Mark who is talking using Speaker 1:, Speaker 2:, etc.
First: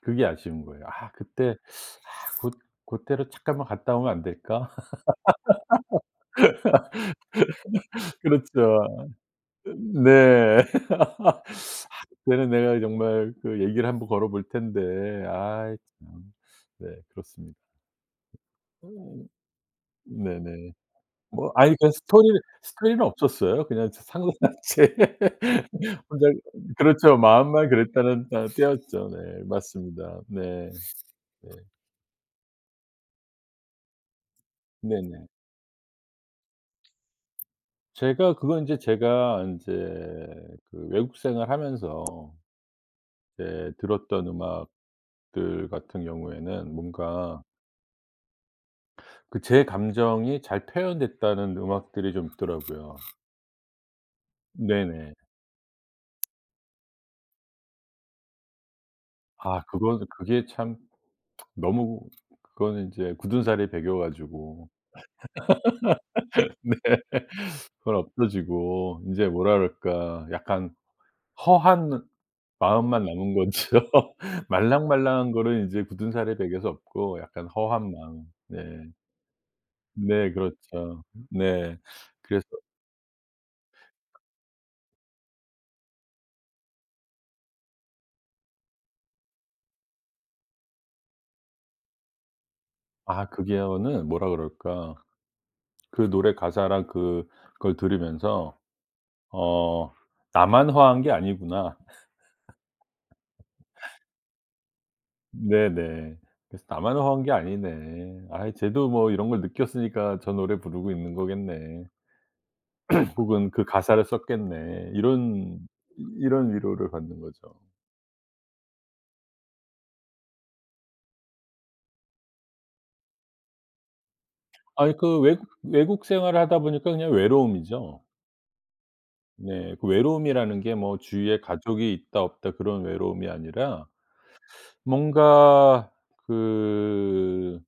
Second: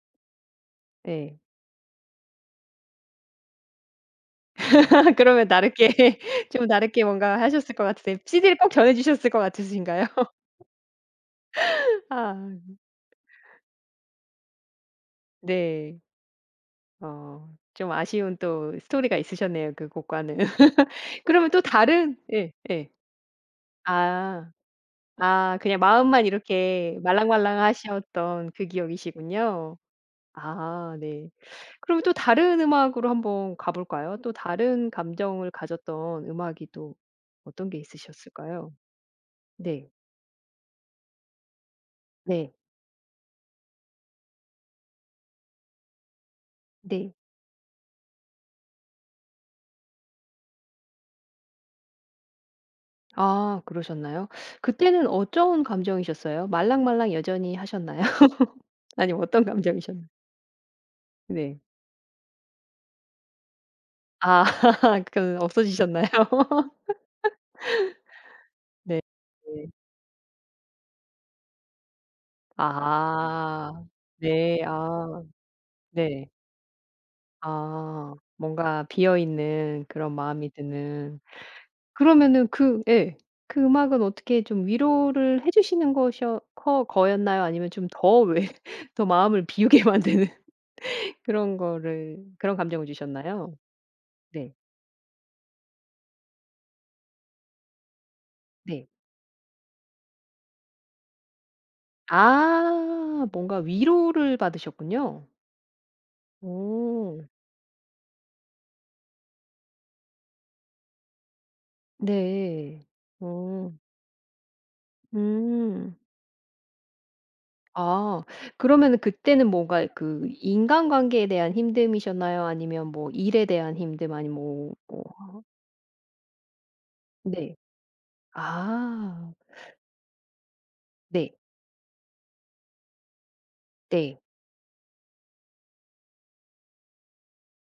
Speaker 1: 그게 아쉬운 거예요. '아
Speaker 2: 네.
Speaker 1: 그때, 아 고 고때로 잠깐만 갔다 오면 안 될까?'
Speaker 2: 그러면 다르게 좀 다르게 뭔가 하셨을 것 같으세요? 시디를 꼭
Speaker 1: 그렇죠.
Speaker 2: 전해주셨을 것 같으신가요?
Speaker 1: 네. 아 그때는
Speaker 2: 아.
Speaker 1: 내가 정말 그 얘기를 1 번 걸어볼 텐데. 아이
Speaker 2: 네.
Speaker 1: 참. 네
Speaker 2: 어
Speaker 1: 그렇습니다.
Speaker 2: 좀 아쉬운 또 스토리가 있으셨네요, 그 곡과는.
Speaker 1: 네네.
Speaker 2: 그러면
Speaker 1: 뭐
Speaker 2: 또
Speaker 1: 아니 그냥
Speaker 2: 다른
Speaker 1: 스토리
Speaker 2: 예 예.
Speaker 1: 스토리는 없었어요. 그냥 저 상황만
Speaker 2: 아.
Speaker 1: 제
Speaker 2: 아 그냥 마음만
Speaker 1: 혼자
Speaker 2: 이렇게
Speaker 1: 그렇죠. 마음만 그랬다는 아
Speaker 2: 말랑말랑하셨던 그
Speaker 1: 때였죠. 네.
Speaker 2: 기억이시군요.
Speaker 1: 맞습니다. 네.
Speaker 2: 아 네.
Speaker 1: 네.
Speaker 2: 그럼 또 다른 음악으로 1 번 가볼까요? 또 다른
Speaker 1: 네네.
Speaker 2: 감정을 가졌던 음악이 또 어떤 게
Speaker 1: 제가 그건
Speaker 2: 있으셨을까요?
Speaker 1: 인제 제가 인제
Speaker 2: 네.
Speaker 1: 그 외국 생활 하면서
Speaker 2: 네.
Speaker 1: 이제 들었던 음악들 같은 경우에는
Speaker 2: 네.
Speaker 1: 뭔가 그 제 감정이 잘 표현됐다는 음악들이 좀 있더라고요.
Speaker 2: 아 그러셨나요? 그때는
Speaker 1: 네네.
Speaker 2: 어떤 감정이셨어요? 말랑말랑 여전히 하셨나요? 아니면 어떤
Speaker 1: 아 그건
Speaker 2: 감정이셨나요?
Speaker 1: 그게 참
Speaker 2: 네.
Speaker 1: 너무 그거는 이제 굳은살이 배겨
Speaker 2: 아
Speaker 1: 가지고
Speaker 2: 그 없어지셨나요?
Speaker 1: 네. 그건
Speaker 2: 네
Speaker 1: 없어지고 이제 뭐라
Speaker 2: 네.
Speaker 1: 그럴까 약간 허한 느 마음만 남은
Speaker 2: 아.
Speaker 1: 거죠.
Speaker 2: 네 아.
Speaker 1: 말랑말랑한 거는 이제
Speaker 2: 네.
Speaker 1: 굳은살에 배겨서 없고 약간 허한
Speaker 2: 아.
Speaker 1: 마음. 네.
Speaker 2: 뭔가 비어 있는 그런
Speaker 1: 네
Speaker 2: 마음이
Speaker 1: 그렇죠.
Speaker 2: 드는.
Speaker 1: 네. 그래서
Speaker 2: 그러면은 그 예. 그 음악은 어떻게 좀 위로를 해 주시는 것이었 커 거였나요? 아니면 좀 더 왜 더 마음을 비우게 만드는 그런 거를 그런 감정을
Speaker 1: 아
Speaker 2: 주셨나요?
Speaker 1: 그거는 뭐라
Speaker 2: 네.
Speaker 1: 그럴까. 그 노래 가사랑 그걸 들으면서
Speaker 2: 네.
Speaker 1: '어 나만 허한 게 아니구나.'
Speaker 2: 아 뭔가 위로를 받으셨군요.
Speaker 1: 네네. 그래서 '나만 허한
Speaker 2: 어.
Speaker 1: 게 아니네. 아 쟤도 뭐 이런 걸 느꼈으니까 저 노래 부르고 있는 거겠네.'
Speaker 2: 네.
Speaker 1: 혹은 '그
Speaker 2: 어.
Speaker 1: 가사를 썼겠네.' 이런
Speaker 2: 음.
Speaker 1: 이런 위로를 받는 거죠.
Speaker 2: 아. 그러면은 그때는 뭔가 그 인간관계에 대한 힘듦이셨나요? 아니면 뭐 일에 대한 힘듦 아니면 뭐
Speaker 1: 아니
Speaker 2: 어
Speaker 1: 그
Speaker 2: 하
Speaker 1: 외국 외국 생활을 하다 보니까 그냥
Speaker 2: 네.
Speaker 1: 외로움이죠.
Speaker 2: 아.
Speaker 1: 네. 그 외로움이라는 게 뭐
Speaker 2: 네.
Speaker 1: 주위에 가족이 있다 없다 그런 외로움이 아니라.
Speaker 2: 네.
Speaker 1: 뭔가 그